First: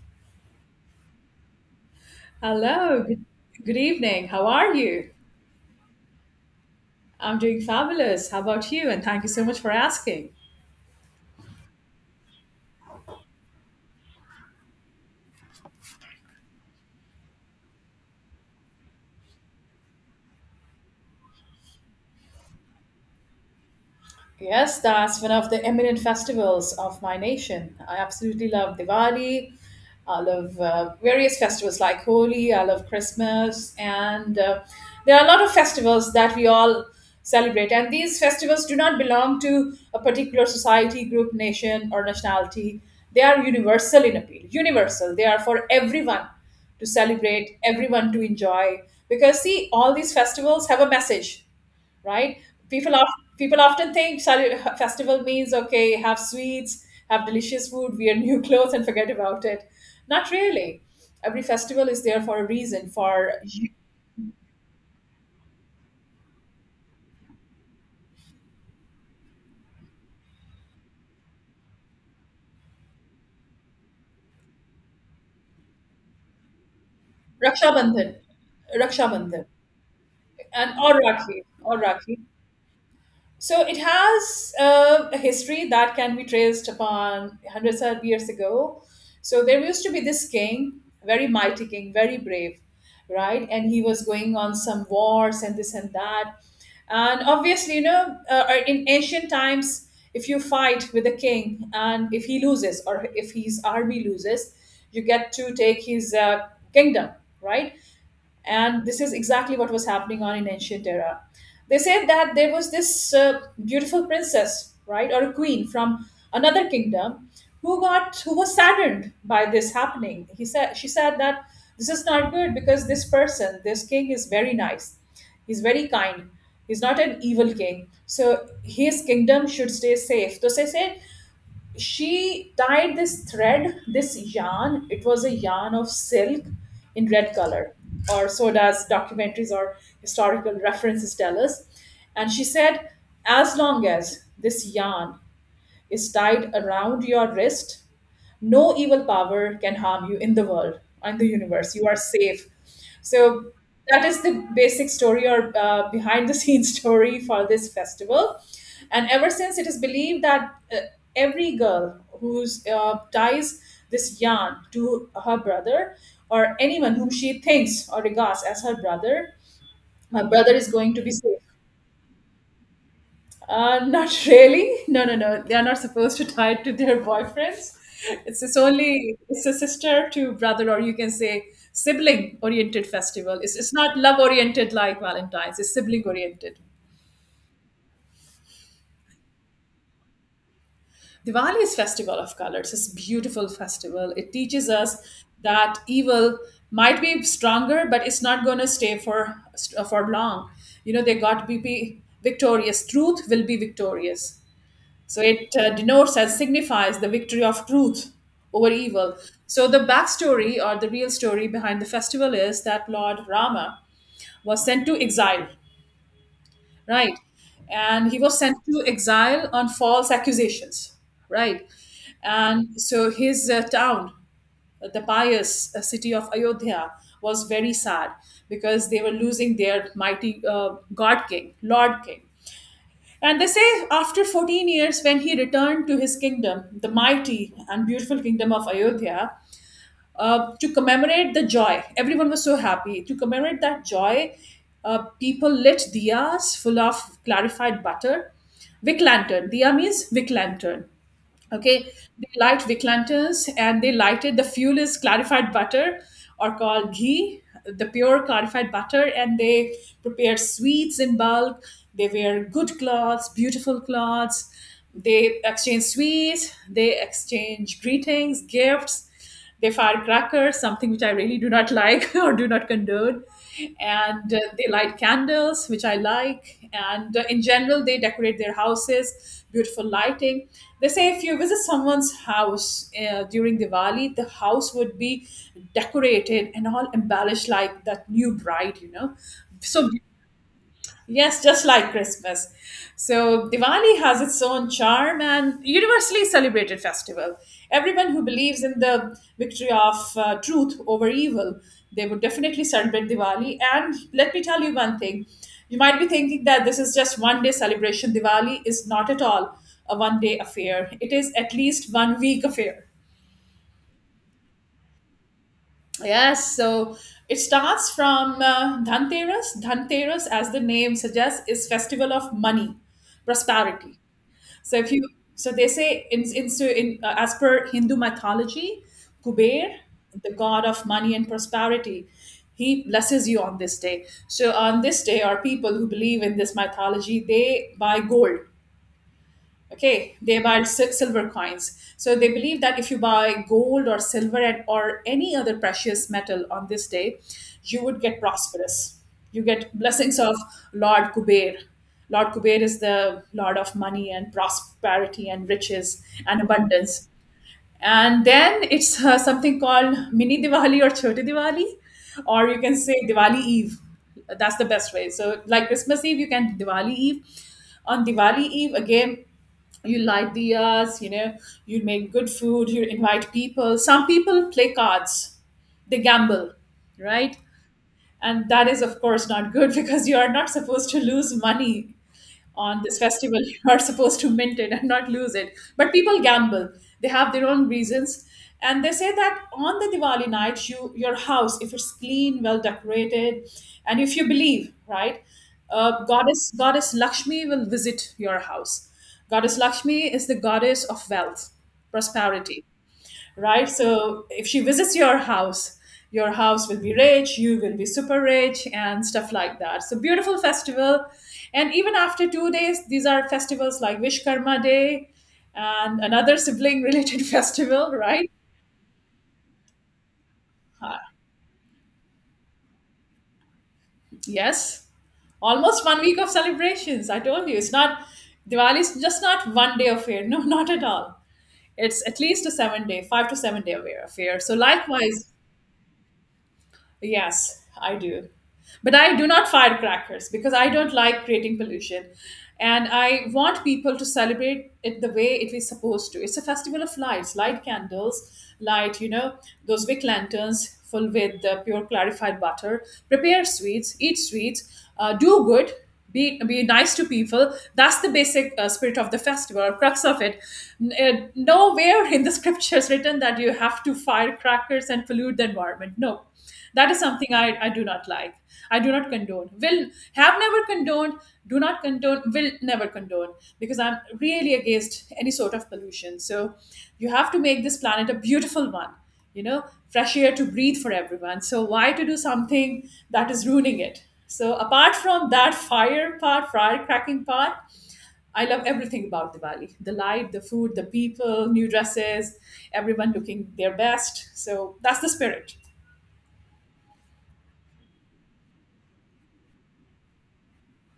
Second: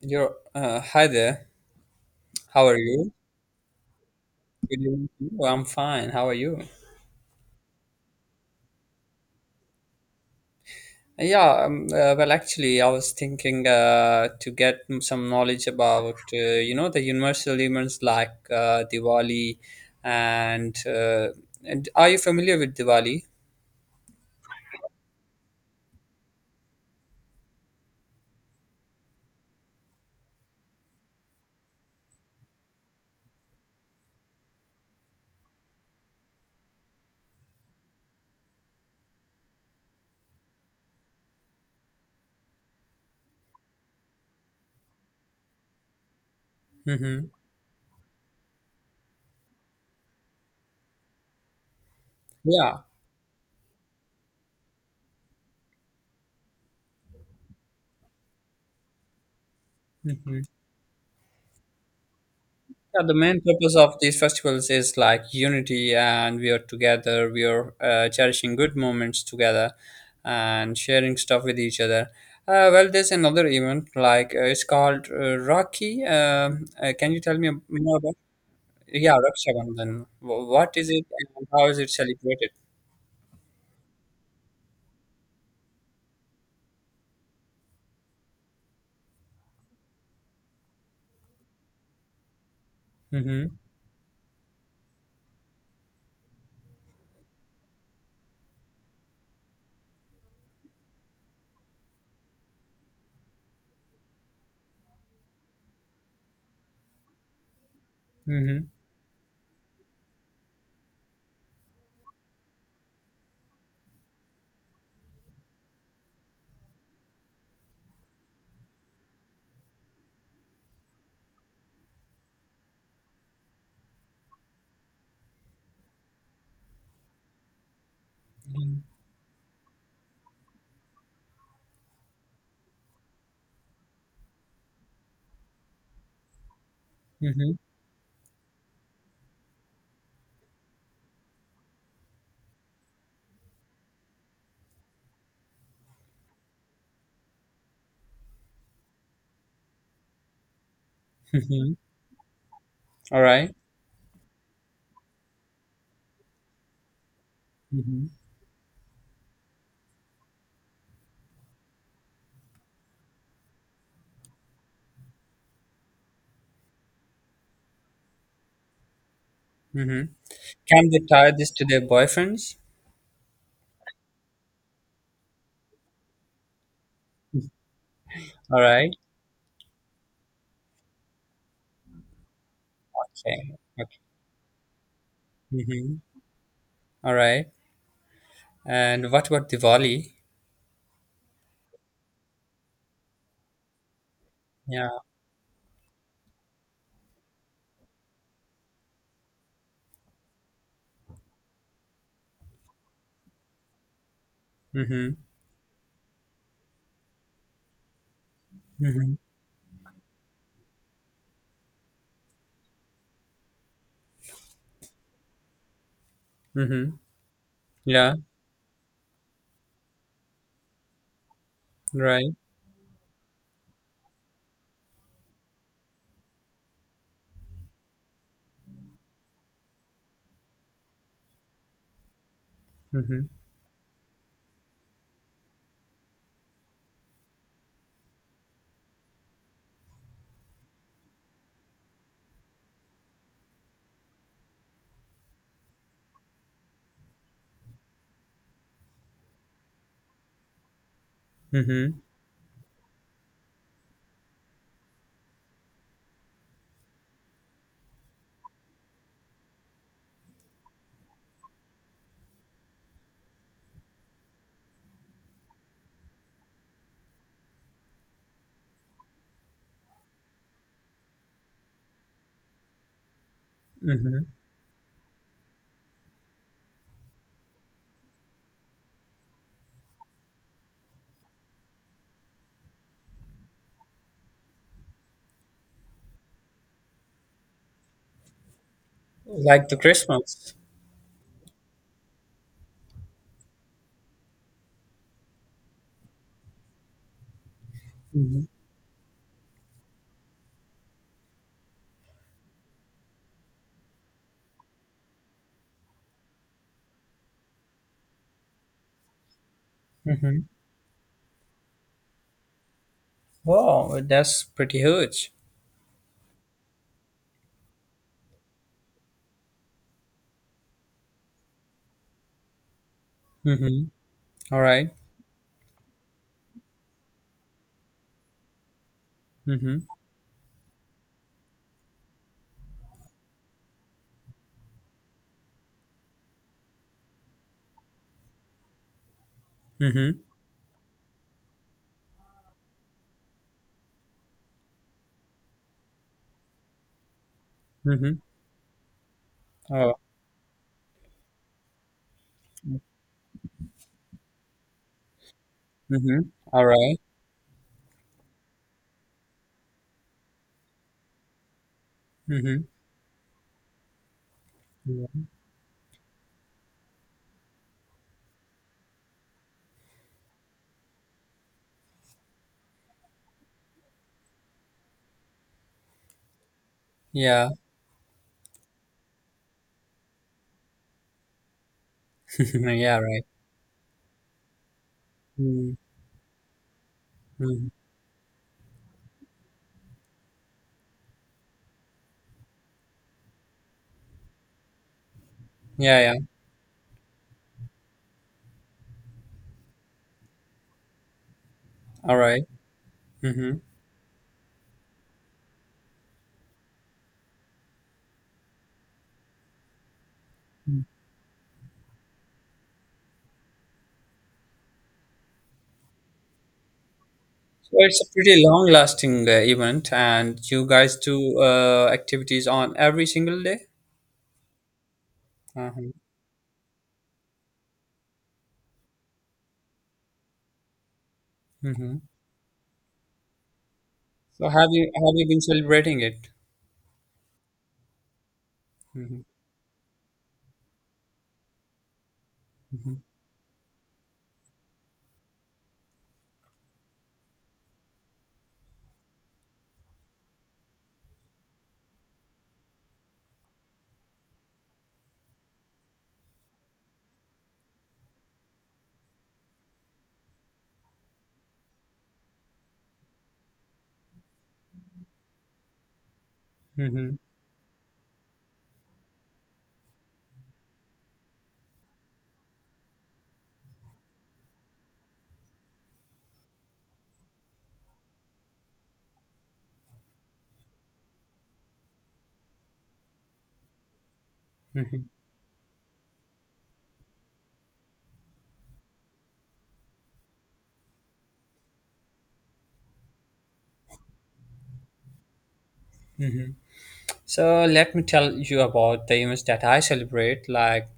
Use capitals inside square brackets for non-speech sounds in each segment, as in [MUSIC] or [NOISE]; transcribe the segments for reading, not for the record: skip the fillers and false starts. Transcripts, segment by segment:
Hi there. How are Hello, you? good evening. How are Good evening you? to you. I'm fine. How are you? I'm doing fabulous. How about you? And thank you so much for asking. Yeah, well, actually, I was thinking to get some knowledge about the universal elements like Diwali and, uh, and are you familiar with Diwali? Yes, that's one of the eminent festivals of my nation. I absolutely love Diwali. I love various festivals like Holi. I love Christmas, and there are a lot of festivals that we all celebrate. And these festivals do not belong to a particular society, group, nation, or nationality. They are universal in appeal. Universal. They are for everyone to Mm-hmm. celebrate, everyone to enjoy. Because see, all these festivals have a message, right? Yeah. People of, people often think, sorry, festival means, okay, have sweets, have delicious food, wear new [LAUGHS] clothes, and forget about it. Not Mhm. really. Every festival is there for a reason. Yeah, the For main purpose of these festivals is like unity, and we are together. We are cherishing good moments together, and sharing stuff with each other. Well, there's another event like it's called Rakhi. Can you tell me Raksha more Bandhan, about? Raksha Yeah, Bandhan, Raksha Bandhan. And What is or it Rakhi, and how or is it Rakhi. celebrated? So it has a history that can be traced upon hundreds of years ago. So there used to be this king, very mighty king, very brave, right? Mm-hmm. And he was going on some wars and this and that. And obviously, in ancient times, if you fight with a king and if he loses or if his army loses, you get to take his kingdom, right? Mm-hmm. And this is exactly what was happening on in ancient era. They said that there was this beautiful princess, right, or a queen from another kingdom who was saddened by this happening. He said She said that this is not good because this person, this king, is very nice. He's very kind. He's not an evil king, so his kingdom should stay safe. So they said she tied this thread, this yarn. It was a yarn of silk in red Mm-hmm. color, or so does documentaries or historical references tell us. And she said, as long as this yarn is tied around your wrist, no evil power can harm you. In the world and the universe, Mm-hmm. you are safe. So All right. that is the basic story, or behind the scenes [LAUGHS] story for this Mm-hmm. festival. And ever since, it is believed that every girl who ties this yarn to her brother, or anyone whom she thinks or regards as her brother, Mm-hmm. her brother is Can going they to be tie safe. this to their boyfriends? Not really. No, no, no. They are not supposed to tie it to their boyfriends. It's just All right. only, it's a sister to brother, or you can say sibling oriented festival. Okay. It's not okay. love oriented like Valentine's. It's Mm-hmm. sibling oriented. All right. And what about Diwali? Diwali is festival of colors. It's beautiful festival. It teaches us Yeah. that evil might be stronger, but it's not going to stay for long. You know, they got to be victorious. Truth will be victorious. Mm-hmm. So it denotes as signifies the victory of truth over Mm-hmm. evil. So the backstory or the real story behind the festival is that Lord Rama was sent to exile, Mm-hmm. right? And Yeah. he was sent to exile on false accusations, right? Right. And so his town, the pious city of Ayodhya, was very sad because they were losing their mighty God King, Lord King. Mm-hmm. And they say after 14 years, when he returned to his kingdom, the mighty and beautiful kingdom of Ayodhya, to commemorate the joy. Everyone was so happy. To commemorate that joy, people lit diyas full of clarified butter. Wick lantern. Diya means wick lantern. Okay, Mm-hmm. they light wick lanterns, and they lighted the fuel is clarified butter, or called ghee, the pure clarified butter, and they prepared sweets in bulk. They wear good clothes, beautiful clothes. They exchange sweets, they exchange greetings, gifts. They fire crackers, something which I really do not like [LAUGHS] or do not condone. Mm-hmm. And they light candles, which I like. And in general, they decorate their houses, beautiful lighting. They say if you visit someone's house during Diwali, the house would be decorated and all embellished like that new bride, you know, Like the so Christmas. yes, just like Christmas. So Diwali has its own charm and universally celebrated festival. Everyone who Mm-hmm. believes in the victory of truth over evil, they would definitely celebrate Diwali. And let me tell you one thing. You might be thinking that this is just one day celebration. Diwali is not at all a one day Mm-hmm. affair. It is at least one week affair. Wow, that's pretty huge. Yes, so it starts from Dhanteras. Dhanteras, as the name suggests, is festival of money, Mm-hmm. prosperity. All So right. if you, so they say so in, as per Hindu mythology, Kuber, Mm-hmm. the god of money and prosperity, he blesses you on this day. So on this day, our people who believe in this mythology, they buy gold. Okay, Mm-hmm. they buy silver coins. So they believe that if you buy gold or silver, or any other precious metal on this day, you would Mm-hmm. get prosperous. You get Oh. blessings of Lord Kuber. Lord Kuber is the lord of money and prosperity and riches Mm-hmm. and All right. abundance. And then it's something called Mini Diwali or Choti Diwali, or you Mm-hmm. can say Diwali Eve. That's the best way. So, like Christmas Eve, you can Diwali Eve. On Diwali Eve, again, you light diyas, you make good food, you invite people. Some people play cards, they gamble, right? Yeah. And that is, of course, not good [LAUGHS] because you are not supposed to lose money [LAUGHS] on this Yeah. Right. festival. [LAUGHS] You are supposed to mint it and not lose it, Mm-hmm. but people gamble. They have their own reasons. And they say that on the Diwali night, your house, if it's clean, well decorated, and if you believe, right, Yeah. Yeah. goddess Lakshmi will visit your house. Goddess Lakshmi is the goddess of wealth, All right. prosperity, Mm-hmm. right? So if she visits your house will be rich, you will be super rich, and stuff like that. So beautiful So festival. And even after 2 days, these are festivals like Vishkarma Day and another sibling related [LAUGHS] festival, it's a right? pretty long-lasting event, and you guys do activities on every single day. Yes. Almost Uh-huh. one week of celebrations. I told you, it's not. Diwali is just not one day affair. No, [LAUGHS] not at all. Hmm. It's at least a 7 day, 5 to 7 day affair. So So have you likewise, been celebrating it? yes, I do. But I Hmm. do not firecrackers because I don't like creating pollution. And Hmm. I want people to celebrate it the way it is supposed to. It's a festival of lights, light candles, light, those wick lanterns full with the pure clarified butter, prepare sweets, eat sweets, do good, be nice to people. That's the basic spirit of the festival, or crux of it. Nowhere in the [LAUGHS] scriptures written that you have to fire crackers and pollute the environment. No, that is Hmm. something I do not like. I do not condone, will have never condoned, do not condone, will never condone, because I'm really against any sort of pollution. So, you have to make this planet a beautiful one, you know fresh air to breathe for everyone. So why to do something that is ruining it? So apart Hmm. from that fire part, firecracking part, I love everything about Diwali, the light, the food, the people, new dresses, everyone looking their best. So that's the spirit. So let me tell you about the events that I celebrate. Like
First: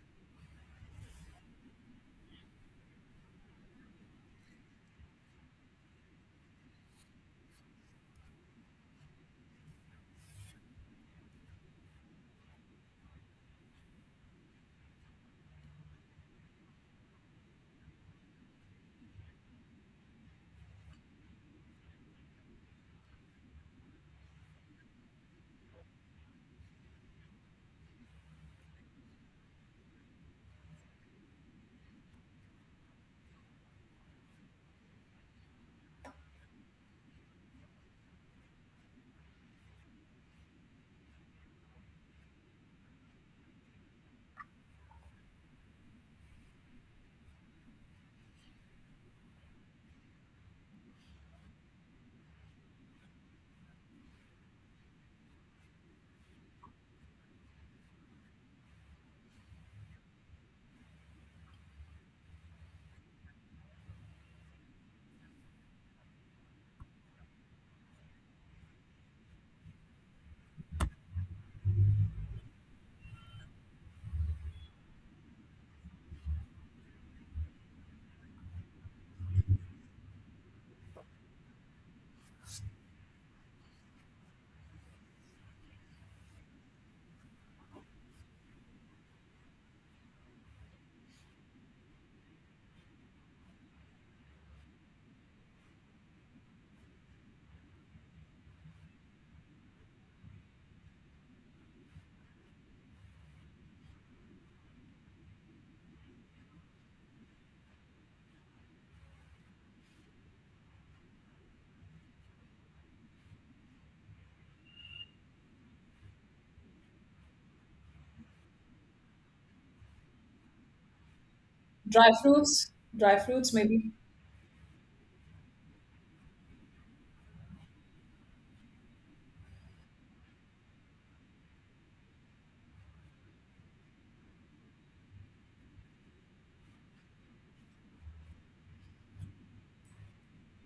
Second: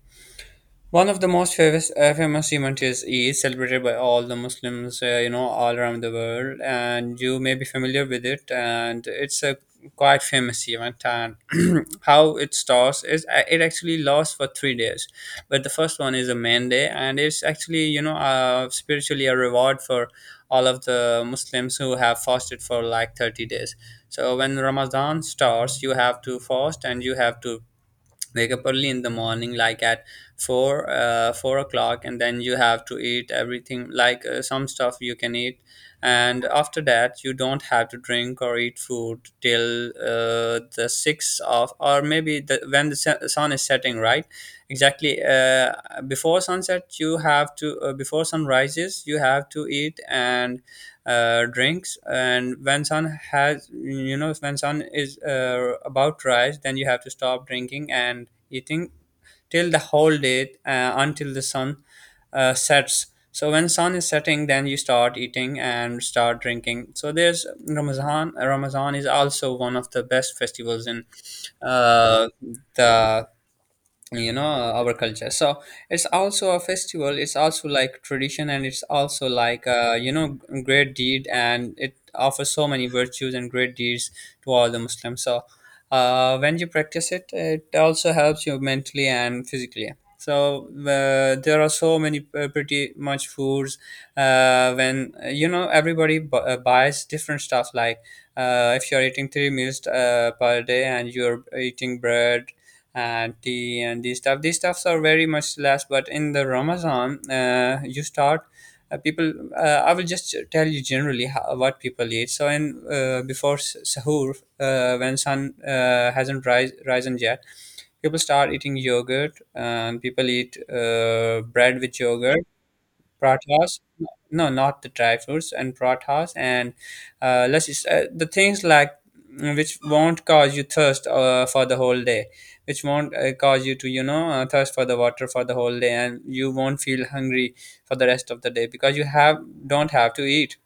One of the most famous event is celebrated by all the Muslims, all around the world, and you may be familiar with it. And it's a quite famous event. And [CLEARS THROAT] how it starts is, it actually lasts for 3 days, but the first one is a main day, and it's actually spiritually a reward for all of the Muslims who have fasted for like 30 days. So when Ramadan starts, you have to fast, and you have to wake up early in the morning, like at four o'clock, and then you have to eat everything, like some stuff you can eat. And after that, you don't have to drink or eat food till the six of, or maybe when the sun is setting, right, exactly. Before sun rises, you have to eat, and drinks. And when sun has you know when sun is about to rise, then you have to stop drinking and eating till the whole day, until the sun sets. So when sun is setting, then you start eating and start drinking. So there's Ramazan. Ramazan is also one of the best festivals in uh, the you know our culture, so it's also a festival, it's also like tradition, and it's also like great deed, and it offers so many virtues and great deeds to all the Muslims. So, when you practice it also helps you mentally and physically. So, there are so many pretty much foods, when everybody buys different stuff, like if you're eating three meals per day, and you're eating bread and tea and these stuff. These stuffs are very much less, but in the Ramazan, you start people. I will just tell you generally how, what people eat. So, in before sahur, when sun hasn't risen yet, people start eating yogurt, and people eat bread with Dry yogurt. fruits, dry fruits Pratas. maybe. No, not the dry fruits and pratas, and let's just, the things like, which won't cause you thirst for the whole day, which won't cause you to thirst for the water for the whole day, and you won't feel hungry for the rest of the day, because you have don't have to eat.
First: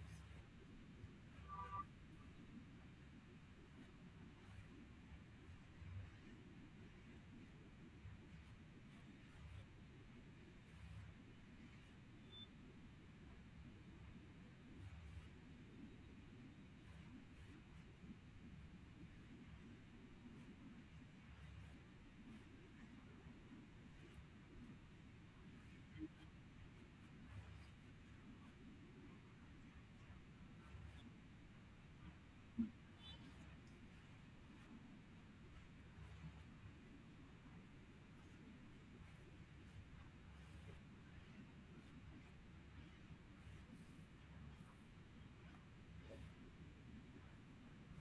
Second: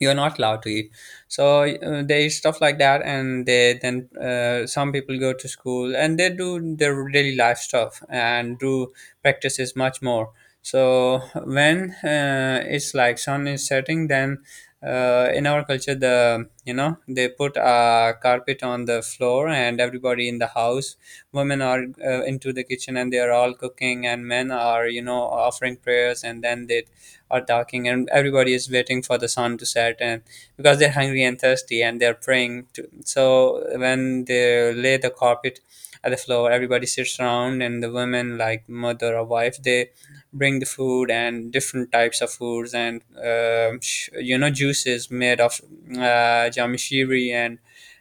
You're not allowed to eat. So, they stuff like that, and they then some people go to school, and they do their daily life stuff and do practices much more. So when, it's like sun is setting, then in our culture, they put a carpet on the floor, and everybody in the house, women are into the kitchen, and they are all cooking, and men are offering prayers, and then they are talking, and everybody is waiting for the sun to set, and because they're hungry and thirsty, and they're praying to, so when they lay the carpet at the floor, everybody sits around, and the women, like mother or wife, they bring the food and different types of foods, and juices made of jamishiri. And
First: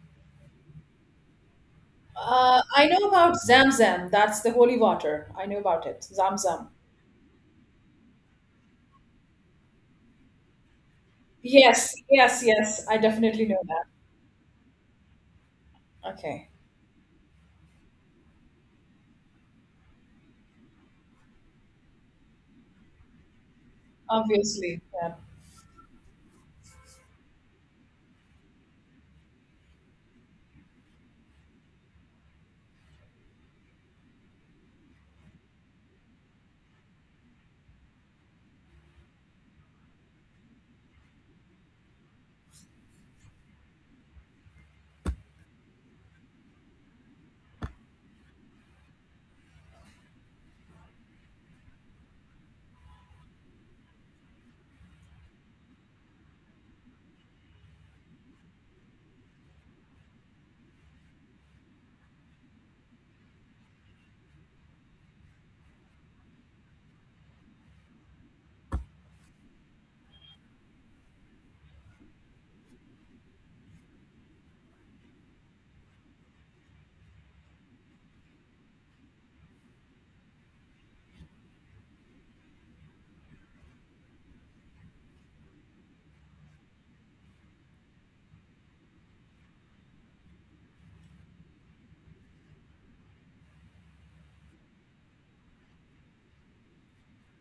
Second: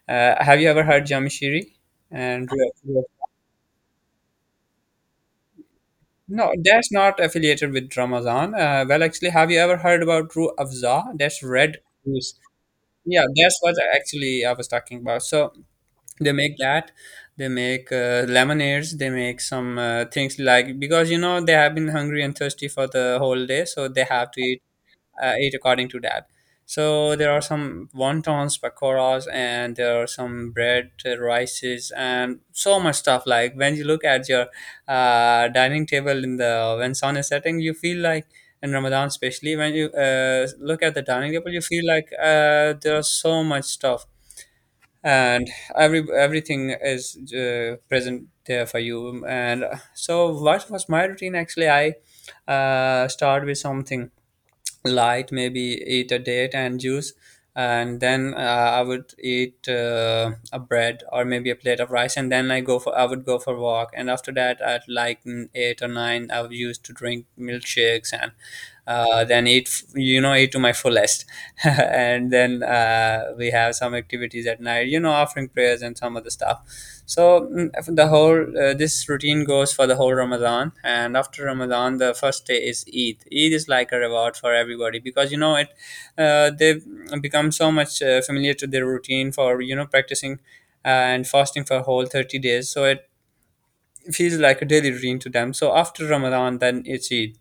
have you ever heard jamishiri? And I know about Zamzam. That's the holy water. I know about it. No, Zamzam. that's not affiliated with Ramazan. Well, actually, have you ever heard about Ru Afza? That's red Yes, juice. yes, yes, I Yeah, definitely that's know what that. actually I was talking about. So they Okay, make that. They make lemonades. They make some things like, because they have been hungry and thirsty for the whole day, so they have to eat obviously. Yeah. It according to that. So there are some wontons, pakoras, and there are some bread, rices, and so much stuff. Like when you look at your dining table in the when sun is setting, you feel like in Ramadan. Especially when you look at the dining table, you feel like there's so much stuff, and everything is present there for you. And, so, what was my routine? Actually, I start with something light, maybe eat a date and juice, and then I would eat a bread, or maybe a plate of rice, and then I would go for a walk, and after that at like 8 or 9 I used to drink milkshakes, and then eat f- you know eat to my fullest [LAUGHS] and then we have some activities at night, offering prayers and some other stuff. So mm, the whole this routine goes for the whole Ramadan, and after Ramadan, the first day is Eid. Eid is like a reward for everybody, because you know it they become so much familiar to their routine, for practicing and fasting for whole 30 days, so it feels like a daily routine to them. So after Ramadan, then it's Eid.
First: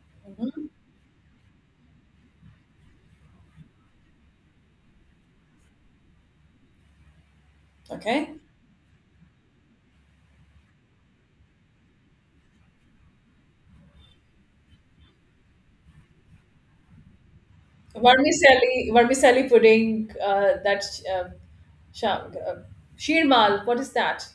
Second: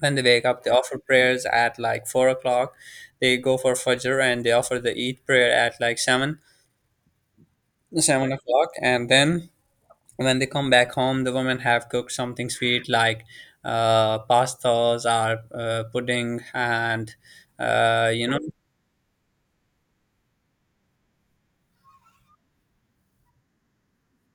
When they wake up, they offer prayers at like 4 o'clock. They go for Fajr, and they offer the Eid prayer at like seven seven Okay. o'clock. And then when they come back home, the women have cooked something sweet, like pastas, or pudding, and uh, you know Vermicelli, vermicelli pudding. That uh, sha- uh, shirmal. What is that?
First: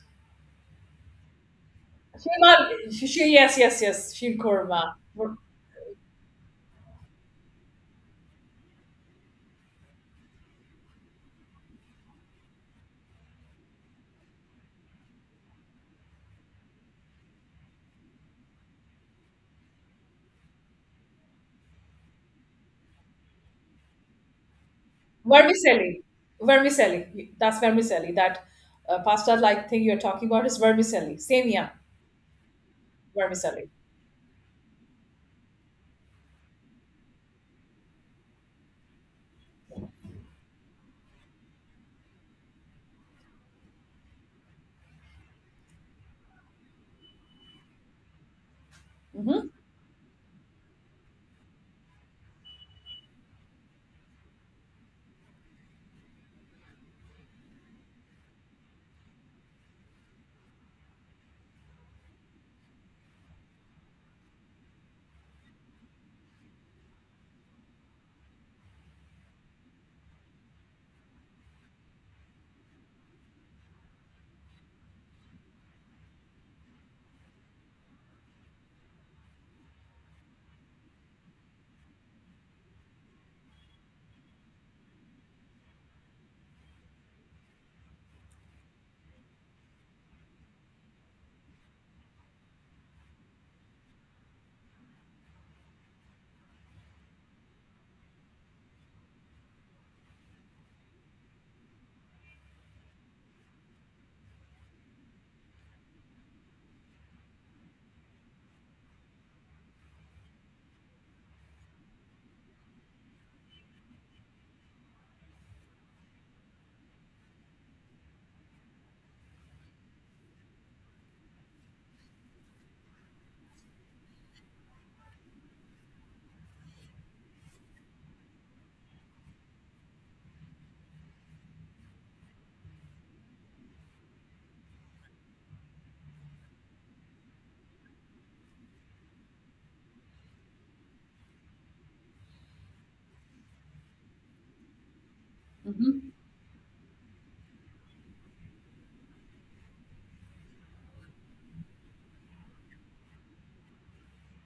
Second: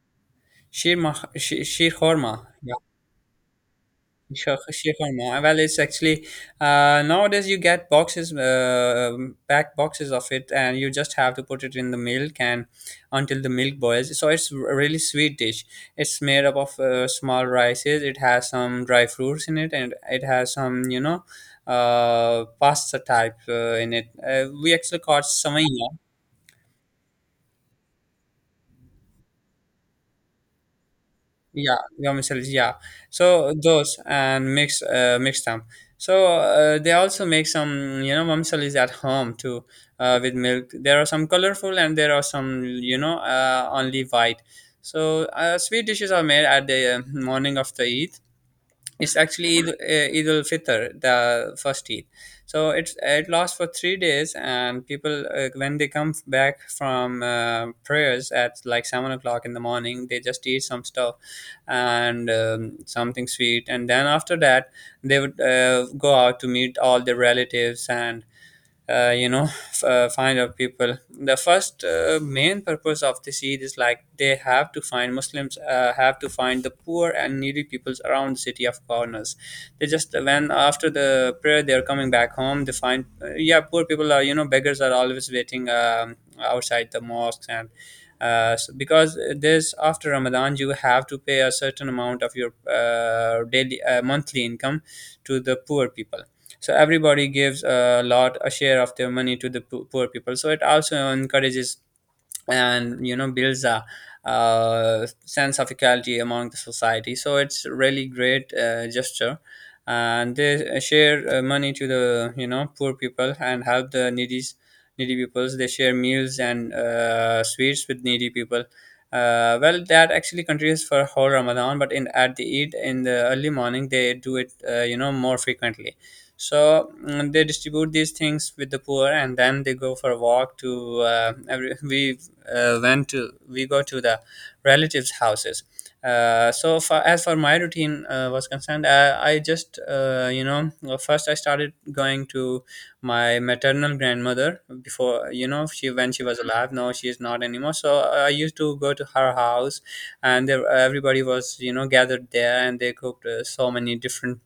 sheer, ma- she sheer horma. Shirmal. Yes, yes, yes. Shir Sure, sure, korma. sure, Ver- no. Well, it's actually nowadays, you get boxes, packed boxes of it, and you just have to put it in the milk and until the milk boils. So it's a really sweet dish. It's made up of small rices. It has some dry fruits in it, and it has some pasta type in it. We actually call it samaya. Vermicelli. Vermicelli. That's vermicelli. That pasta-like thing you're talking about is vermicelli. Same, yeah. Yeah, vermicelli, yeah. So Vermicelli. those, and mix them. So they also make some vermicellis at home too, with milk. There are some colorful, and there are some only white. So sweet dishes are made at the morning of the Eid. It's Mm-hmm. actually Eid, Eid al Fitr, the first Eid. So it lasts for 3 years, and people when they come back from prayers at like 7 o'clock in the morning, they just eat some stuff and something sweet, and then after that they would go out to meet all their relatives and find out people. The first main purpose of the seed is like they have to find muslims, have to find the poor and needy peoples around the city of corners. They just when after the prayer they are coming back home, they find yeah, poor people are, you know, beggars are always waiting, outside the mosques. And so because there's after Ramadan, you have to pay a certain amount of your daily, monthly income to the poor people. So everybody gives a lot, a share of their money to the poor people, so it also encourages and, you know, builds a, uh, sense of equality among the society. So it's really great gesture, and they share money to the, you know, poor people and help the needy peoples. They share meals and sweets with needy people. Well, that actually continues for whole ramadan, but in at the eid in the early morning they do it, you know, more frequently. So they distribute these things with the poor, and then they go for a walk to every [LAUGHS] we when to we go to the relatives' houses. So for as for my routine was concerned, I just, well, first I started going to my maternal grandmother before, you know, she Mm-hmm. when she was alive. Now she is not anymore. So I used to go to her house, and there everybody was, you know, gathered there, and they cooked so many different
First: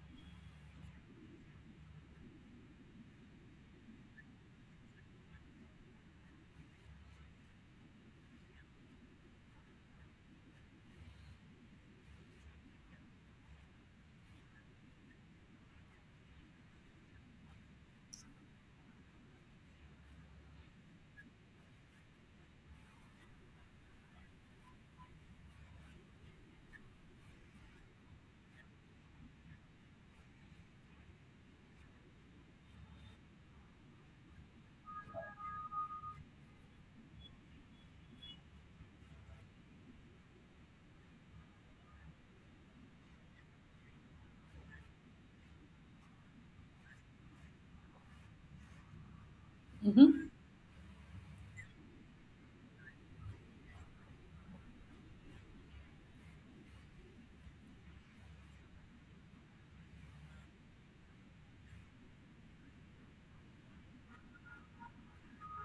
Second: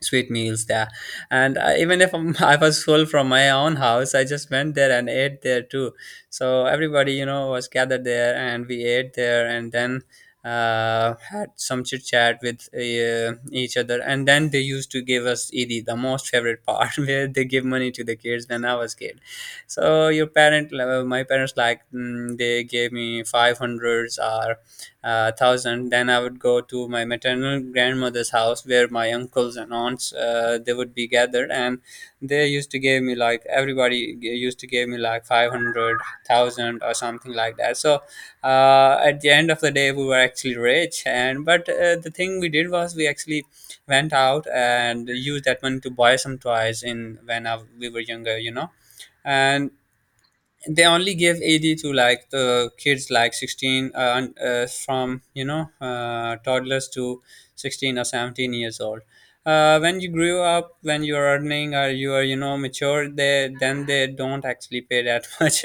sweet meals there. And even if I'm, [LAUGHS] I was full from my own house, I just went there and ate there too. So everybody, you know, was gathered there, and we ate there, and then had some chit chat with each other. And then they used to give us ed, the most favorite part, [LAUGHS] where they give money to the kids when I was kid. So your parent my parents like, they gave me 500s or thousand. Then I would go to my maternal grandmother's house, where my uncles and aunts they would be gathered, and they used to give me like, used to give me like 500 thousand or something like that. So at the end of the day we were actually rich. And but the thing we did was we actually went out and used that money to buy some toys, in when we were younger, you know. And Mm-hmm. they only give AD to like the kids, like 16, from, you know, toddlers to 16 or 17 years old. When you grew up, when you're earning or you are, you know, mature, they then they don't actually pay that [LAUGHS] much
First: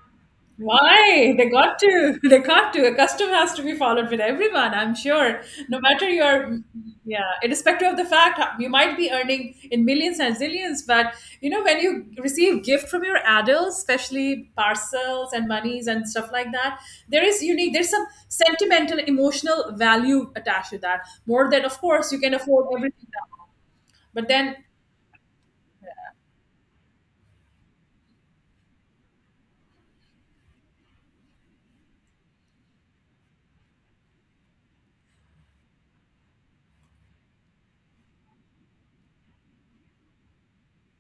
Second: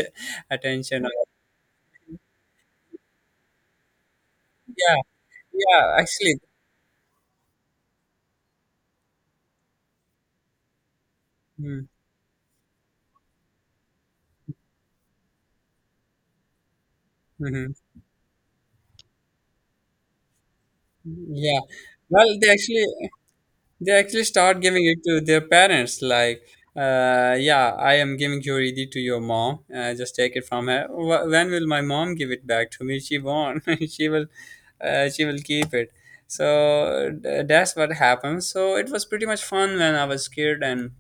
attention. Why? They got to. [LAUGHS] They got to. A custom has to be followed with everyone, I'm Yeah, sure. No yeah, matter actually. your, yeah, irrespective of the fact, you might be earning in millions and zillions, but when Mm-hmm. you receive gift from your adults, especially parcels and monies and stuff like that, there's Mm-hmm. some sentimental, emotional value attached to that. More Yeah, than, of course, you can well, afford everything. they actually But start then, giving it to their parents, like, yeah, I am giving your ed to your mom, just take it from her. When will my mom give it back to me? She won't. [LAUGHS] She will, she will keep it. So that's what happened. So it was pretty much fun when I was kid. And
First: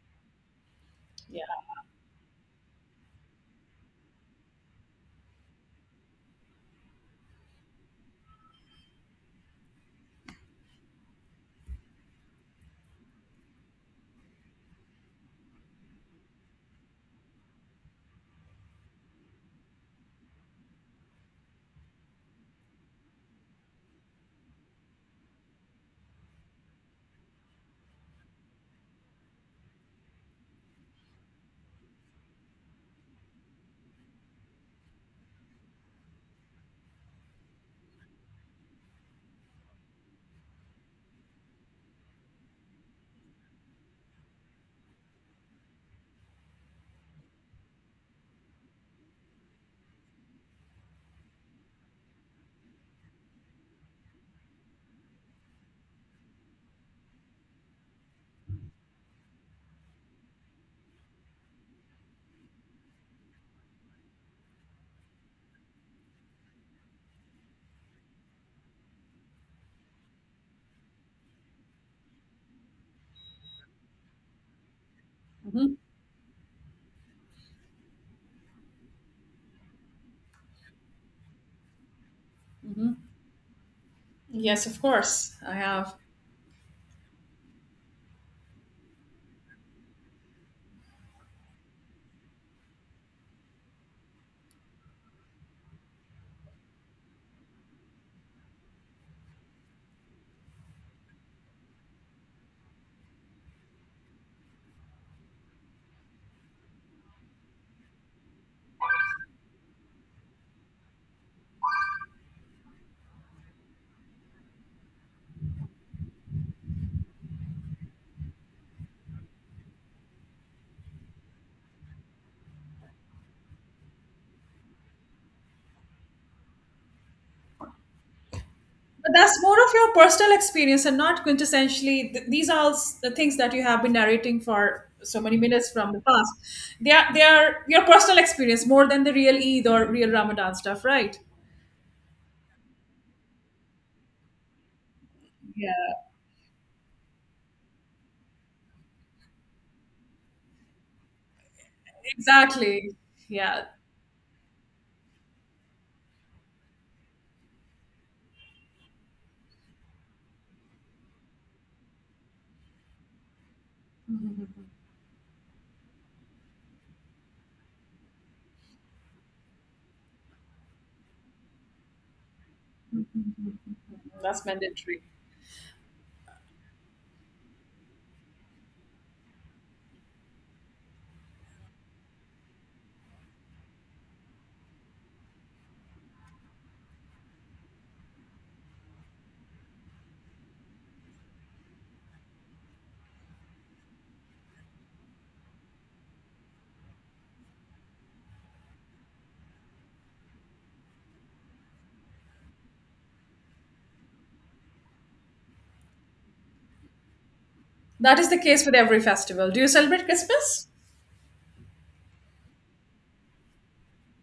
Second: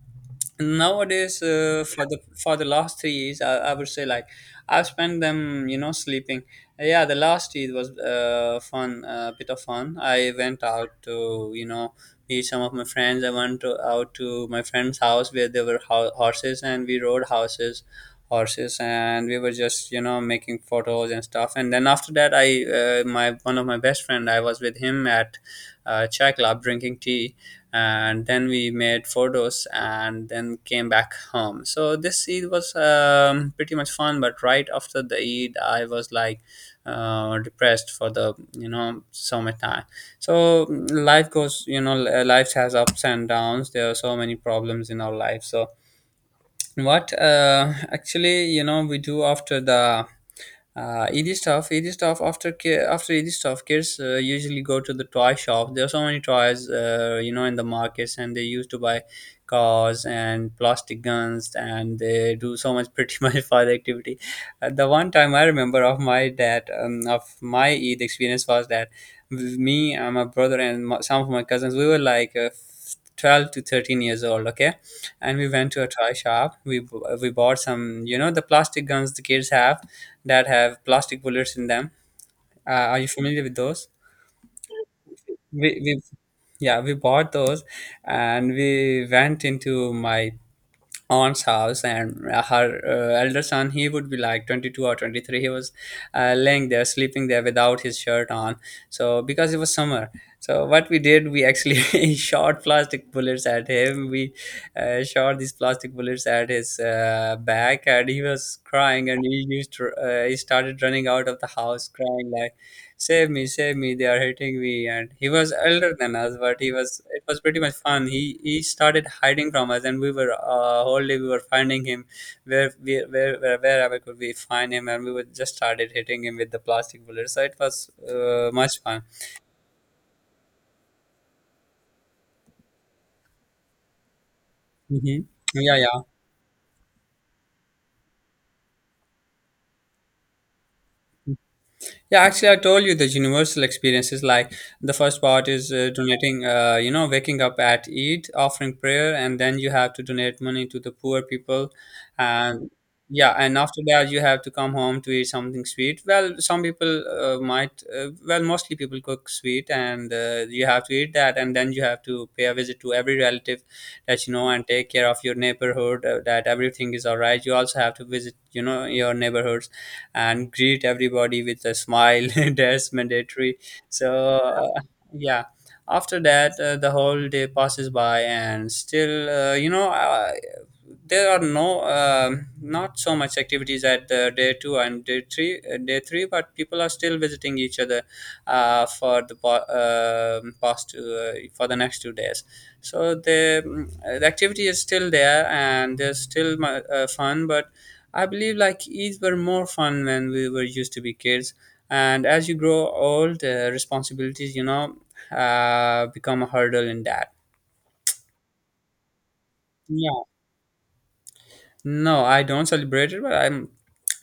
nowadays yeah. For the last 3 years I would say like I've spent them, you know, sleeping. Yeah, the last year was fun, a bit of fun. I went out to, you know, meet some of my friends. I went to, out to my friend's house where there were horses, and we rode horses, and we were just, you know, making photos and stuff. And then after that, I, my one of my best friend, I was with him at chai club drinking tea, and then we made photos and then came back home. So this Eid was, pretty much fun, but right after the Eid I was like depressed for the, you know, summertime. So life goes, you know, life has ups and downs, there are so many problems in our life. So what actually, you know, we do after the Eid stuff. Eid stuff, after after Eid stuff, kids usually go to the toy shop. There are so many toys, you know, in the markets, and they used to buy cars and plastic guns, and they do so much pretty [LAUGHS] much fun activity. The one time I remember of my dad, of my Eid experience was that me and my brother and my, some of my cousins, we were like 12 to 13 years old. Okay, and we went Hmm. to a toy shop. We bought some, you know, the plastic guns the kids have that have plastic bullets in them. Are Hmm. you familiar with those? Yes, of course, I We have. we yeah, we bought those, and we went into my aunt's house. And her elder son, he would be like 22 or 23. He was laying there, sleeping there without his shirt on, so because it was summer. So what we did, we actually [LAUGHS] shot plastic bullets at him. We shot these plastic bullets at his back, and he was crying, and he used to, he started running out of the house crying like, save me, save me, they are hitting me. And he was elder than us, but he was, it was pretty much fun. He started hiding from us, and we were, uh, whole day we were finding him. Where we, where wherever could we find him, and we would just started hitting him with the plastic bullets. So it was much fun. But that's more of your personal experience and not quintessentially. These are all the things that you have been narrating for so Hmm. many minutes Yeah, from the yeah. past. They are your personal experience more than the real Eid or real Ramadan stuff, right? Yeah, actually, I told you the universal experiences. Like, the first part is Yeah, donating, you know, waking up at Eid, offering prayer, and then you have to donate money to the poor people. And exactly. yeah, and Yeah, after that, you have to come home to eat something sweet. Well, some people well, mostly people cook sweet, and you have to eat that. And then you have to pay a visit to every relative [LAUGHS] that you know mhm. and take care of your neighborhood, that everything is all right. You also have to visit, you know, your neighborhood and greet everybody with a smile. [LAUGHS] That's mandatory. So, That's mandatory. yeah. After that, the whole day passes by, and still, there are no, not so much activities at the day two and day three. Day three, but people are still visiting each other past two, for the next 2 days. So the, the activity is still there, and there's still fun, but I believe like these were more fun when we were used to be kids, and as you grow old, responsibilities, you know, become a hurdle in that. That is the case with every festival. Do you celebrate Yeah. Christmas? No, I don't celebrate it, but I'm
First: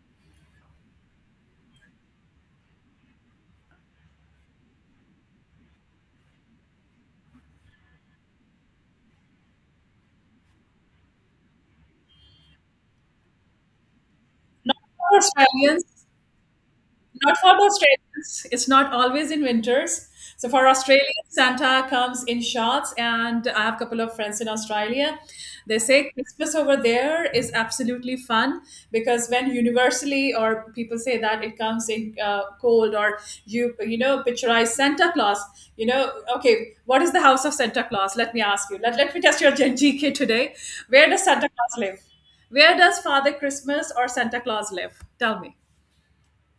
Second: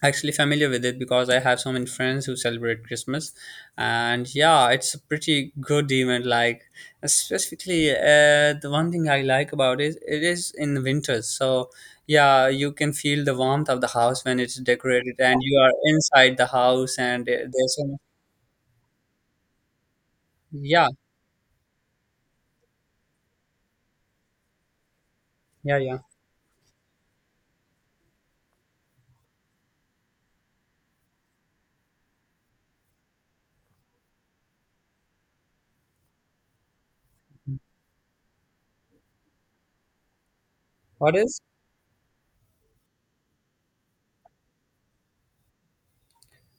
actually familiar with it because I have so many friends who celebrate Christmas. And yeah, it's a pretty good event. Like, specifically, the one thing I like about it, it is in the winters. So yeah, you can feel the warmth of the house when it's Not decorated, for and you are Australians. inside the house, and Not for the there's so much. Australians. It's not always in winters. So for Yeah, Australians, Santa comes in shorts, and I have a couple of friends in Australia. They yeah, yeah. say Christmas over there is absolutely fun because when universally or people say that it comes in cold, or you know picturize Santa Claus, you know okay, what is the house of Santa Claus? Let me ask you. Let me test your Gen GK today. Where What does is? Santa Claus live? Where does Father Christmas or Santa Claus live? Tell me.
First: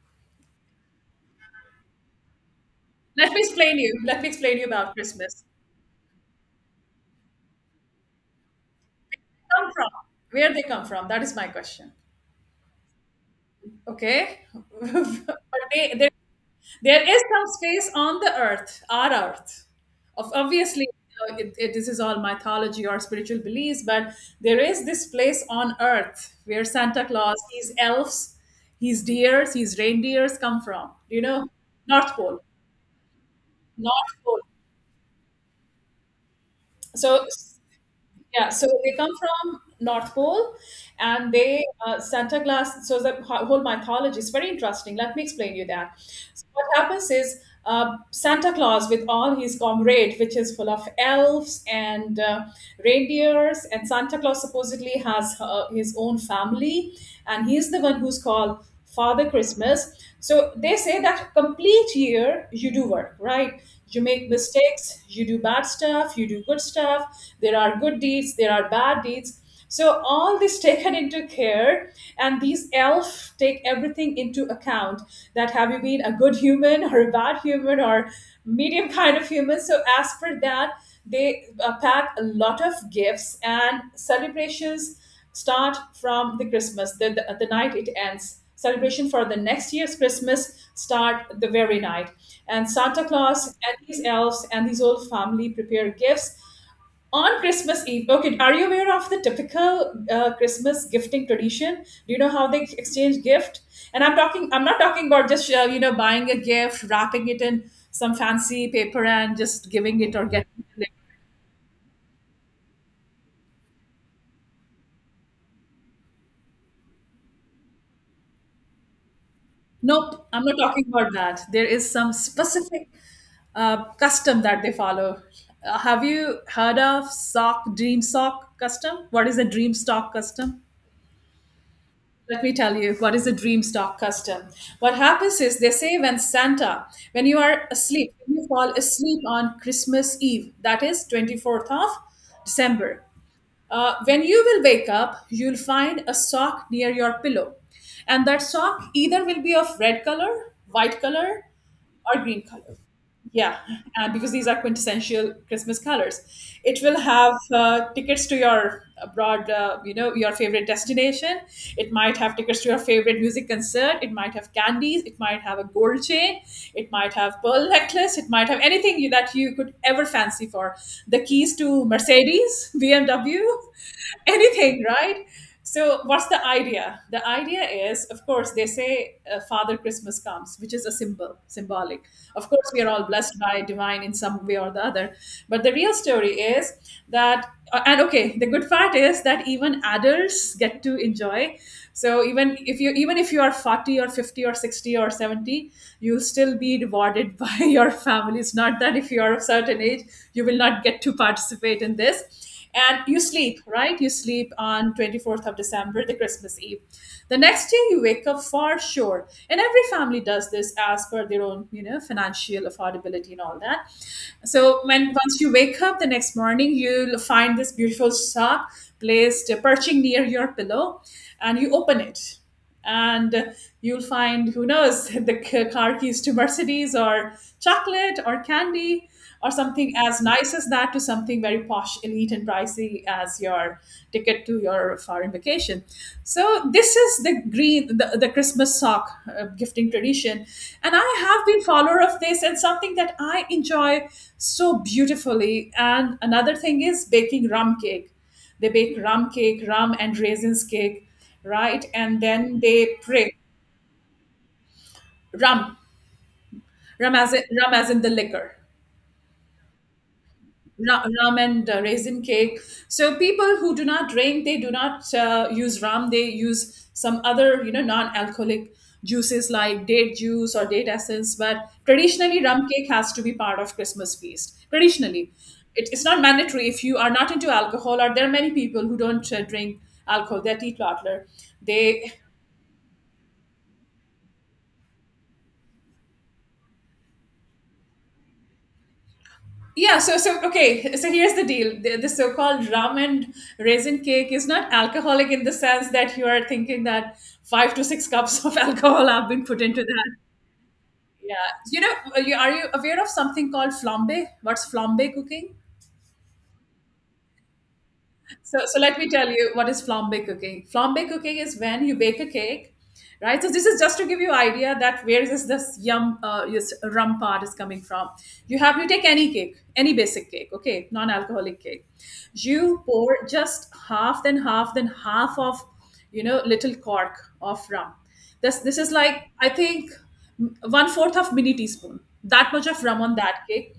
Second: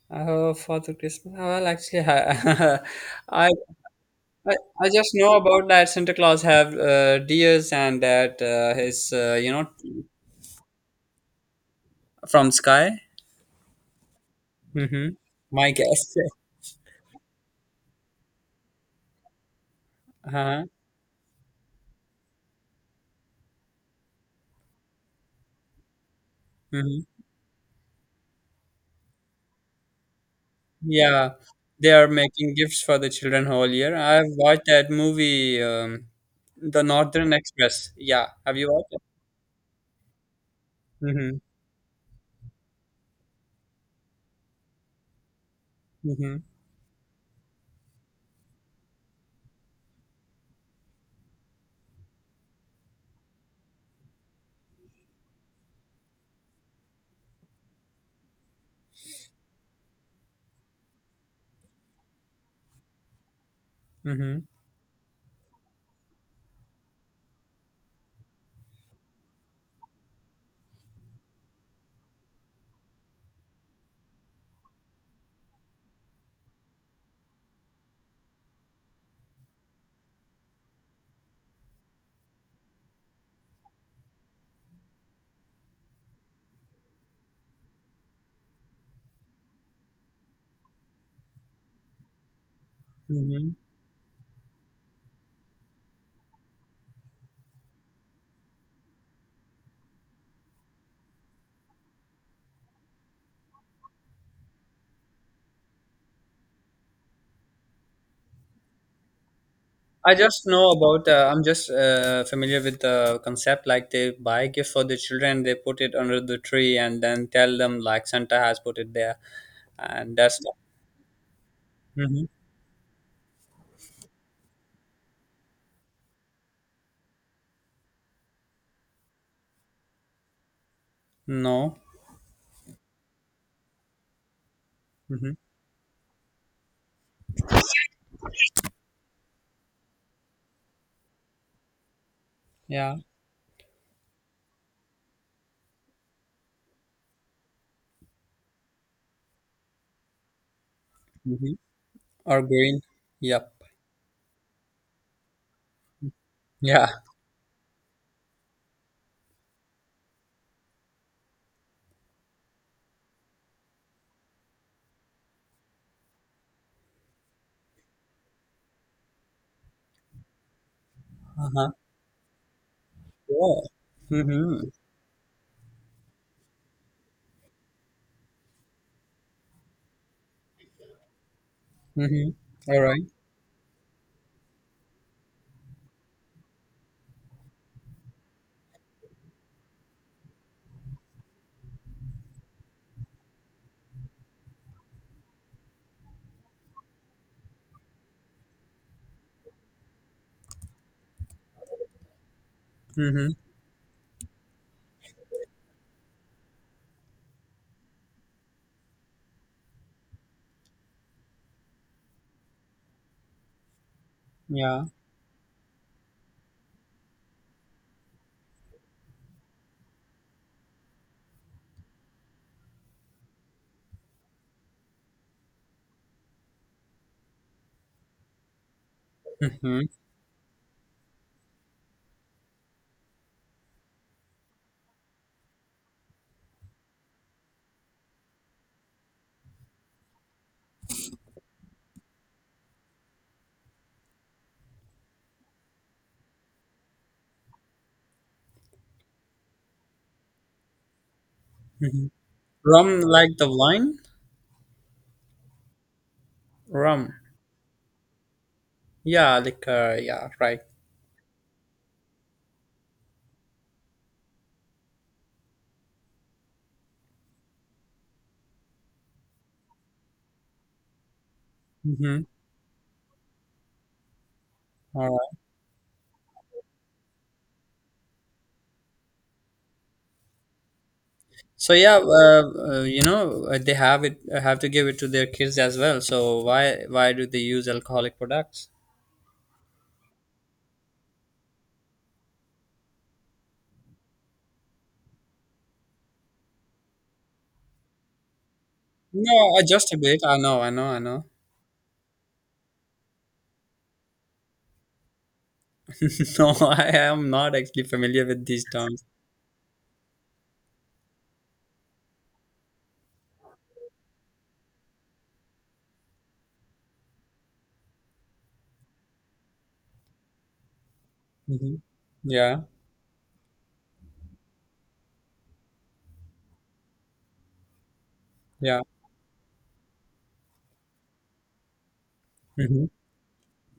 Father Christmas, well, actually, Let me I, [LAUGHS] explain you. Let me I, explain you I about just know Christmas. about that Santa Claus have deers, and that his, you know, Come from where they come from. That is my question. from sky. Okay, [LAUGHS] Mm-hmm. but My [LAUGHS] there guess. there is some space on the earth, our earth. Of Uh-huh. obviously, you know, this is all mythology or spiritual beliefs, but there is this place on earth where Santa Hmm. Claus, his elves, his deers, his reindeers come from. You Yeah, know, they are North Pole, making gifts for the children whole year. North I've Pole. watched that movie, The So Northern Express. Yeah, yeah, have so you watched they it? come from North Pole, and Mm-hmm. they Santa Claus. So the whole mythology is very interesting. Let me explain you that. Mm-hmm. So what happens is Santa Claus, with all his comrade, which is full of elves and reindeers, and Santa Claus supposedly has his own family, and he's the one who's called Father Christmas. So they say that complete year you do work, right? You make Mm-hmm. mistakes, you do bad stuff, you do good stuff. There are good deeds, there are bad deeds. So all this [LAUGHS] taken into care, and these elf take everything into account. That have you been a good human or a bad human or medium kind of human? So as per that, they pack a lot of gifts, and celebrations start from the Christmas, the night it ends. Celebration for the next year's Christmas start the very night, and Santa Claus Mm-hmm. and these elves and these old family prepare gifts on Christmas Eve. Okay, are you aware of the typical Christmas gifting tradition? Do you know how they exchange gift? And I'm not talking about just you know, buying a gift, wrapping it in some fancy paper and just giving I it or just getting know it. about. I'm just familiar with the concept. Like, they buy gift for the children, they put it under the tree, and then tell them like Santa has put it there. And Nope, that's. I'm not talking about that. There is some Mhm. specific custom that they follow. Have you heard of sock custom? What is a dream stock custom? No. Let me tell you what is a dream stock custom. What Hmm. happens is they say when Santa, when you are asleep, when you fall asleep on Christmas Eve, that is 24th of Yeah. December, when you will wake up, you'll find a sock near your pillow. And that sock either will be of red color, white color, Hmm. or Or green color. green. Yep. Yeah, and because these are quintessential Christmas colors, it Yeah. will have tickets to your abroad, you know, your favorite destination. It might have tickets to your favorite music concert. It might have candies. It might have a gold chain. It might have pearl necklace. It might have anything that you could ever fancy for. The keys Uh-huh. to Mercedes, BMW, Wow. [LAUGHS] Mm-hmm. anything, right? So, what's the idea? The idea is, of course, they say Father Christmas comes, which is a symbolic. Mm-hmm. Of course, we All are right. all blessed by divine in some way or the other. But the real story is that, and okay, the good part is that even adults get to enjoy. So, even if you are 40 or 50 or 60 or 70, you'll still be rewarded [LAUGHS] by your family. It's not that if you are of certain age, you will not get to participate in this. And you Mm-hmm. sleep, right? You sleep on 24th of December, the Christmas Eve. The next day you wake up for sure, and every family does this as per their own, you know, financial affordability and all that. So Yeah. when once you wake up the next morning, you'll find this beautiful sock placed perching near your pillow, and you open it, and you'll find who knows [LAUGHS] the car keys to Mercedes or chocolate or candy or Mm-hmm. something as nice as that, to something very posh, elite and pricey as your ticket to your foreign vacation. So this is the the Christmas sock gifting tradition, and I have been follower of this and something that I enjoy so beautifully. And another thing is baking rum cake. They bake rum cake, rum and raisins cake, right? Mm-hmm. And then they Rum like pray the wine. rum, Rum. Rum as in the liquor, Yeah, liquor, yeah, right. Rum and raisin cake. So people who do not drink, they do not use rum. They use some other, you know, non-alcoholic juices like date juice or date essence. But Mm-hmm. traditionally, rum cake has to be part of Christmas feast. All right. Traditionally, it's not mandatory if you are not into alcohol. Or there are many people who don't drink alcohol, they're teetotaler, So yeah, they... you know, they have it, have to give it to their kids as well, so why do they use alcoholic products? Yeah, so so okay, so here's the deal. The so-called rum and raisin cake is not alcoholic in the sense that you are thinking that five to six cups of [LAUGHS] alcohol have No, been put into just a that. bit, I know, I know, I know. Yeah, you know, are you aware of something called flambe? What's flambe cooking? [LAUGHS] No, I am not actually familiar with So, these so let terms. me tell you what is flambe cooking. Flambe cooking is when you bake a cake, right? So this is just to give you idea that where is this this rum part is coming from. You take any cake, any basic cake, okay, non-alcoholic Hmm. cake. Yeah, You pour just half, then half, then half of, you know, little cork of rum. This yeah. is like I think one fourth of mini teaspoon. That much of Hmm. rum on that cake,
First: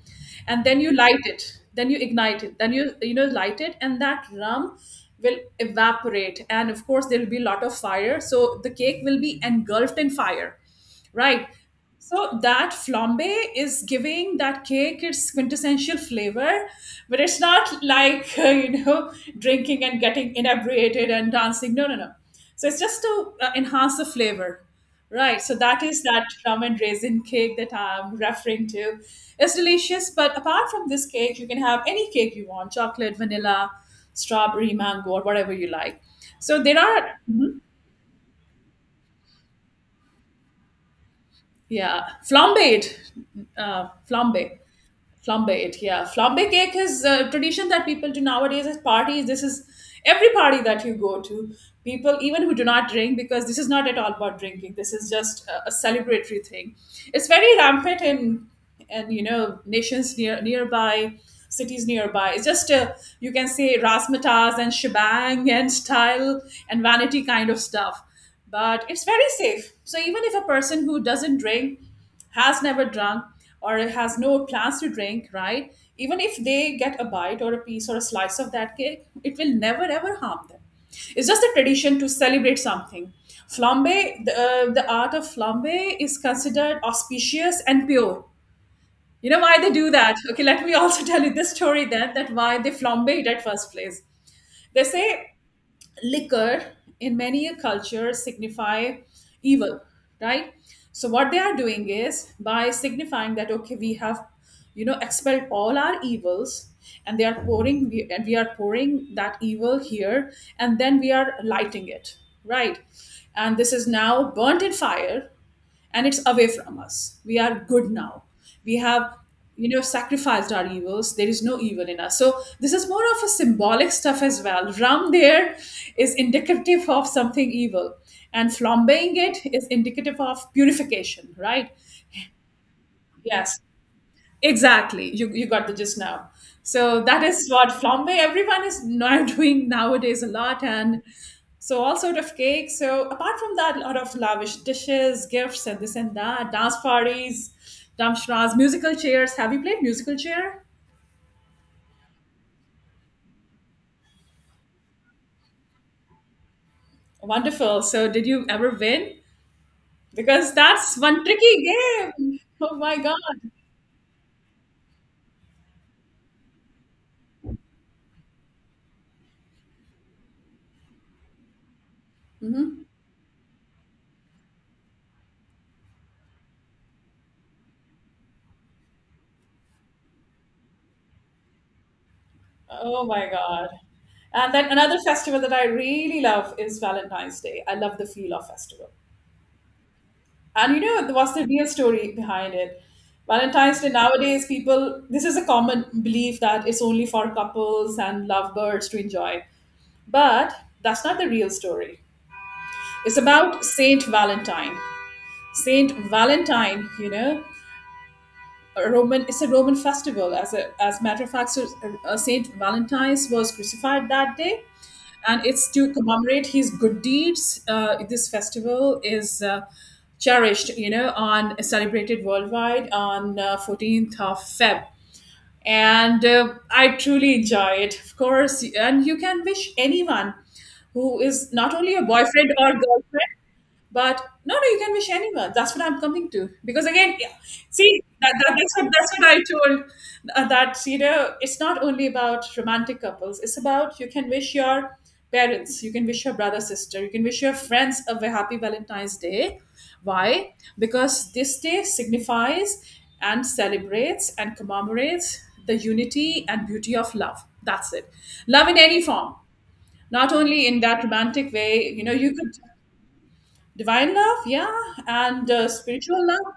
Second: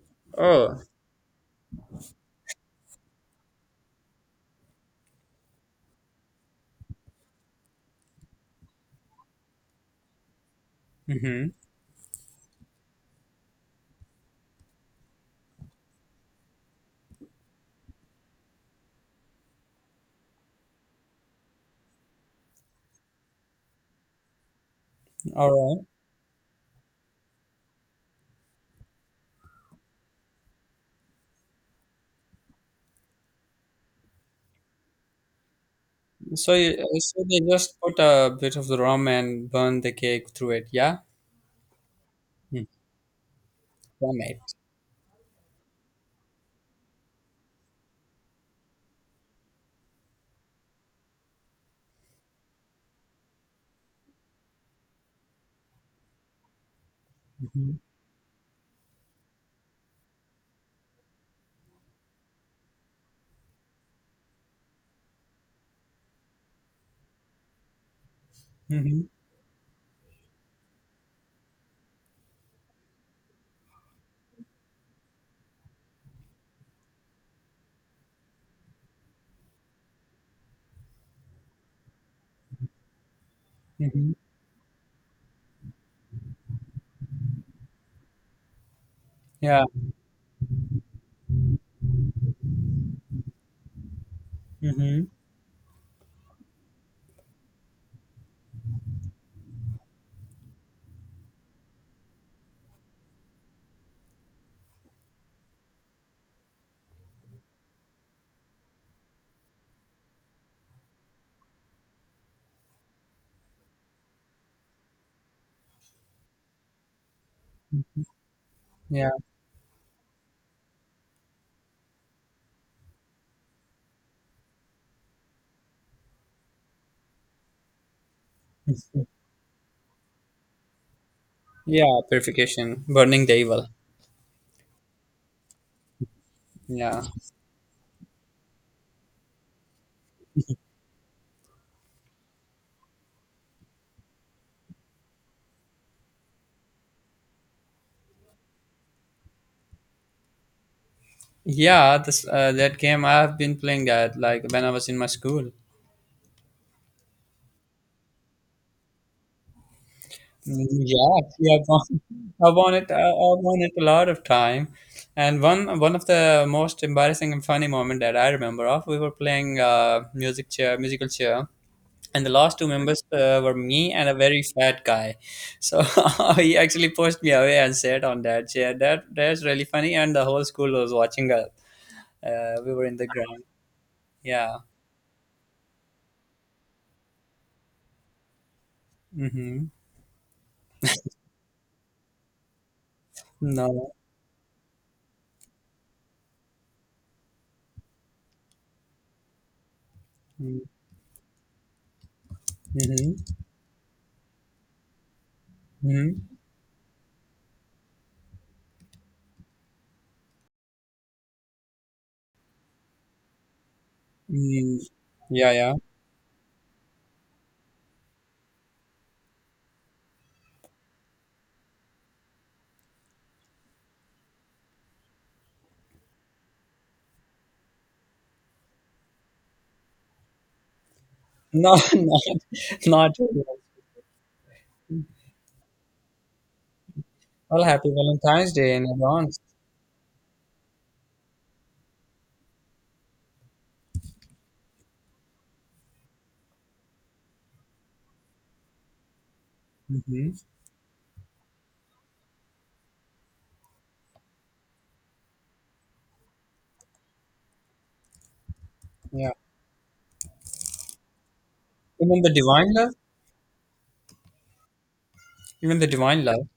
and then Oh. you light it, then you ignite it, then you know light it, and that rum will evaporate, and of course there will be a lot of fire, so the cake will be engulfed in fire, right? Hmm. So that flambe is giving that cake its quintessential flavor, but it's not like [LAUGHS] you know, drinking and getting inebriated and dancing, no no no. So it's just to enhance the flavor. Right, All so that right. is that rum and raisin cake that I'm referring to. It's delicious, but apart from this cake, you can have any cake you want: chocolate, vanilla, strawberry, mango, or whatever you like. So, So you, there are, so they just put a bit of the rum and burn the cake through it. Yeah. yeah, Mm. flambéed, Yeah, mate. flambé. Flambe it, yeah. Flambe cake is a tradition that people do nowadays at parties. This is every party that you go to. People, even who do not drink, because this is not at all about drinking. This is just a celebratory thing. It's very Hmm. rampant in, and you know, nations nearby, cities nearby. It's just a, you can say razzmatazz and shebang and style and vanity kind of stuff. But Hmm. it's very safe. So even if a person who doesn't drink has never drunk or has no plans to drink, right? Even if they get a bite or a piece or a slice of that cake, it will never ever harm them. It's just a tradition to celebrate something. Hmm. Flambe, the art of flambe is considered auspicious and pure. You know why Yeah. they do that? Okay, let me also [LAUGHS] tell you this story then that why they flambe it at first place. They Hmm. say liquor in many a culture signify evil, right? So what they are doing is by signifying that okay, we have, you know, expelled all our evils, and they are pouring, and we are pouring that evil here, and then we are lighting it, right? And this is now burnt in fire, and it's away from us. We are good now. We Yeah. have, you know, sacrificed our evils. There is no evil in us. So this is more of a symbolic stuff as well. Ram there is indicative of something evil, and flambeing it is indicative of purification, right? Yeah. Purification, burning the Yes. evil. Exactly. You got the gist now. So Yeah. that is what flambe everyone is now [LAUGHS] doing nowadays a lot, and so all sort of cakes. So apart from that, a lot of lavish dishes, gifts and this and that, dance parties, damshras, musical chairs. Have you played musical chair? Yeah. This that game I have been playing, that like when I was in my school. Wonderful. So did you ever win? Because that's Yeah, one actually, tricky I've won, [LAUGHS] game. I've won Oh it. my I've god. won it a lot of time. And one of the most embarrassing and funny moment that I remember of, we were playing musical chair, and the last two members were me and a very fat guy. So [LAUGHS] he actually pushed me away and sat on that chair. That's really funny, and the whole school was watching us. We were in Oh the my ground. god. And Yeah. then another festival that I really love is Valentine's Day. I love the feel of festival. Mm-hmm. And you know what's the real story behind it? Valentine's Day No. nowadays, people, this is a common belief that it's only for couples and lovebirds to enjoy, but Mm-hmm. that's not the real story. It's Mm-hmm. about Saint Valentine. Saint Mm-hmm. Valentine, you know, a Roman. It's a Roman festival. As a matter of fact, so Saint Valentine's was crucified that day, Mm. and Yeah. it's Yeah. to commemorate his good deeds. This festival is cherished, you know, on celebrated worldwide on 14th of Feb. And I truly enjoy it, of course. And you can wish anyone who is not No, only a [LAUGHS] boyfriend or not, not at. girlfriend, but no, no, you can wish anyone. That's what I'm coming to. Because again, yeah, Well, happy see, Valentine's Day that's in what advance. I told that you know it's not only about romantic couples. It's about, you can wish your parents, you can wish your brother, sister, you can wish your friends a very happy Valentine's Day. Hmm. Why? Because this day signifies and celebrates and commemorates the unity and beauty of love. That's it. Love in any Yeah, form, not only in that romantic way. You know, even the you could divine love, divine love, yeah. And even the divine spiritual love. love,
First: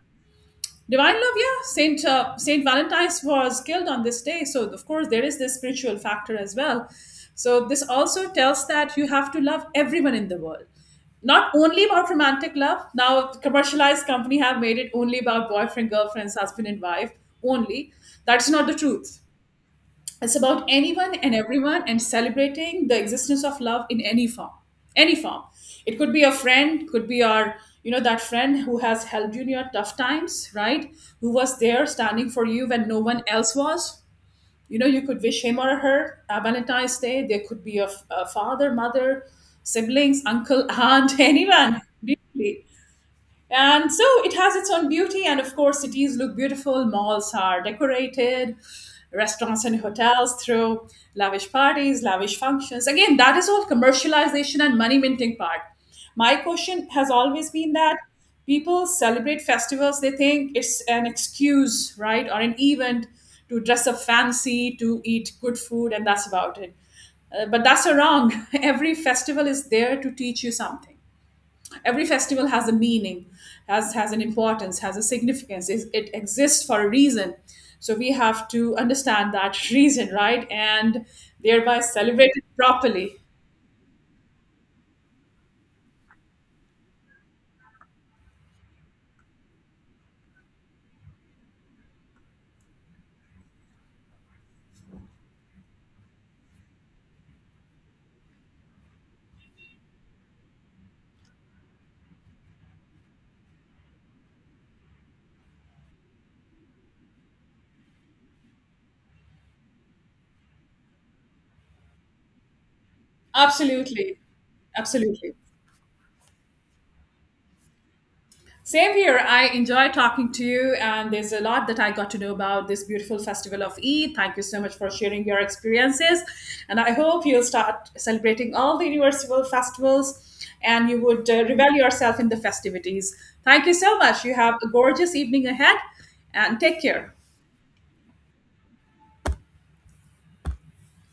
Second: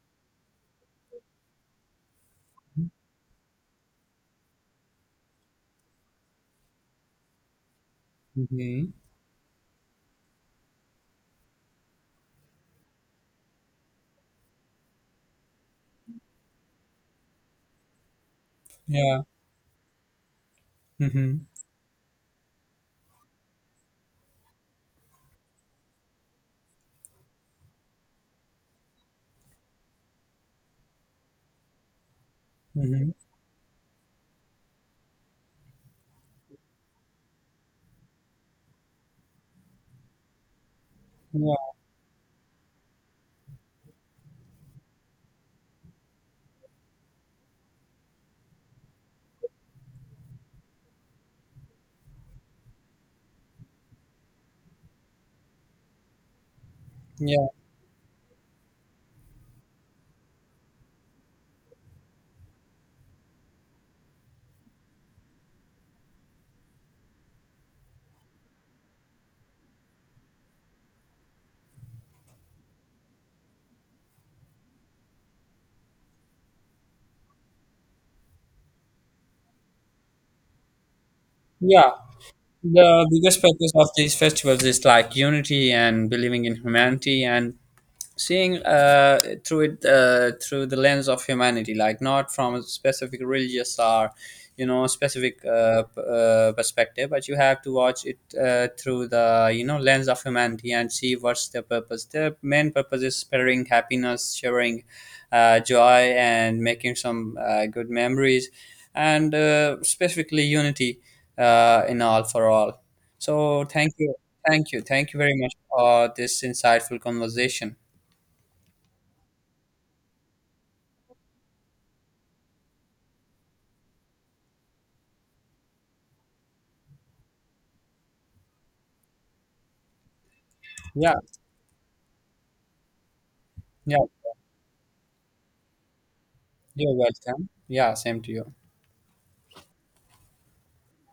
divine love, yeah. Saint Saint Valentine's was killed on this day, so of course there is this spiritual factor as well. So this also tells Hmm. that you have to love everyone in the world, not only about romantic love. Now commercialized company have made it only about boyfriend, girlfriends, husband and wife only. That's not the truth. Yeah. It's about anyone and Hmm. everyone, and celebrating the existence of love in any form. Any form. It could be a friend, could be our, you know, that friend who has helped you in your tough times, right? Who was there standing for you when no Hmm. one else was. You know, you could wish him or her a Valentine's Day. There could be a father, mother, siblings, uncle, aunt, [LAUGHS] Yeah. anyone. Really. And so it has its own beauty. And of course, cities look beautiful, malls are decorated, restaurants and hotels throw lavish parties, lavish functions. Again, that is all commercialization and money minting part. My question has Yeah. always been that people celebrate festivals, they think it's an excuse, right, or an event to dress up fancy, to eat good food, and that's about it. But that's a wrong. [LAUGHS] Every festival is there to teach you something. Every festival has a meaning, has an importance, has a significance. It exists for a reason. So we have to understand that [LAUGHS] reason, right, and thereby Yeah. celebrate it The properly. biggest purpose of these festivals is like unity and believing in humanity and seeing through it, through the lens of humanity, like not from a specific religious or, you know, specific perspective. But you have to watch it through the, you know, lens of humanity and see what's their purpose. Their main purpose is spreading happiness, sharing joy, and making some good memories, and specifically unity, in all, for all. So thank you. Absolutely. Thank you Absolutely. very much for this insightful conversation. Same here. I enjoy talking to you, and there's a lot that I got to know about this beautiful festival of Eid. Thank you so much for sharing your experiences, and I hope you'll start celebrating all the universal festivals, and you Yeah, would revel yourself in the festivities. Thank you so yeah, much. You have a gorgeous evening ahead, and take you're care. welcome. Yeah, same to you.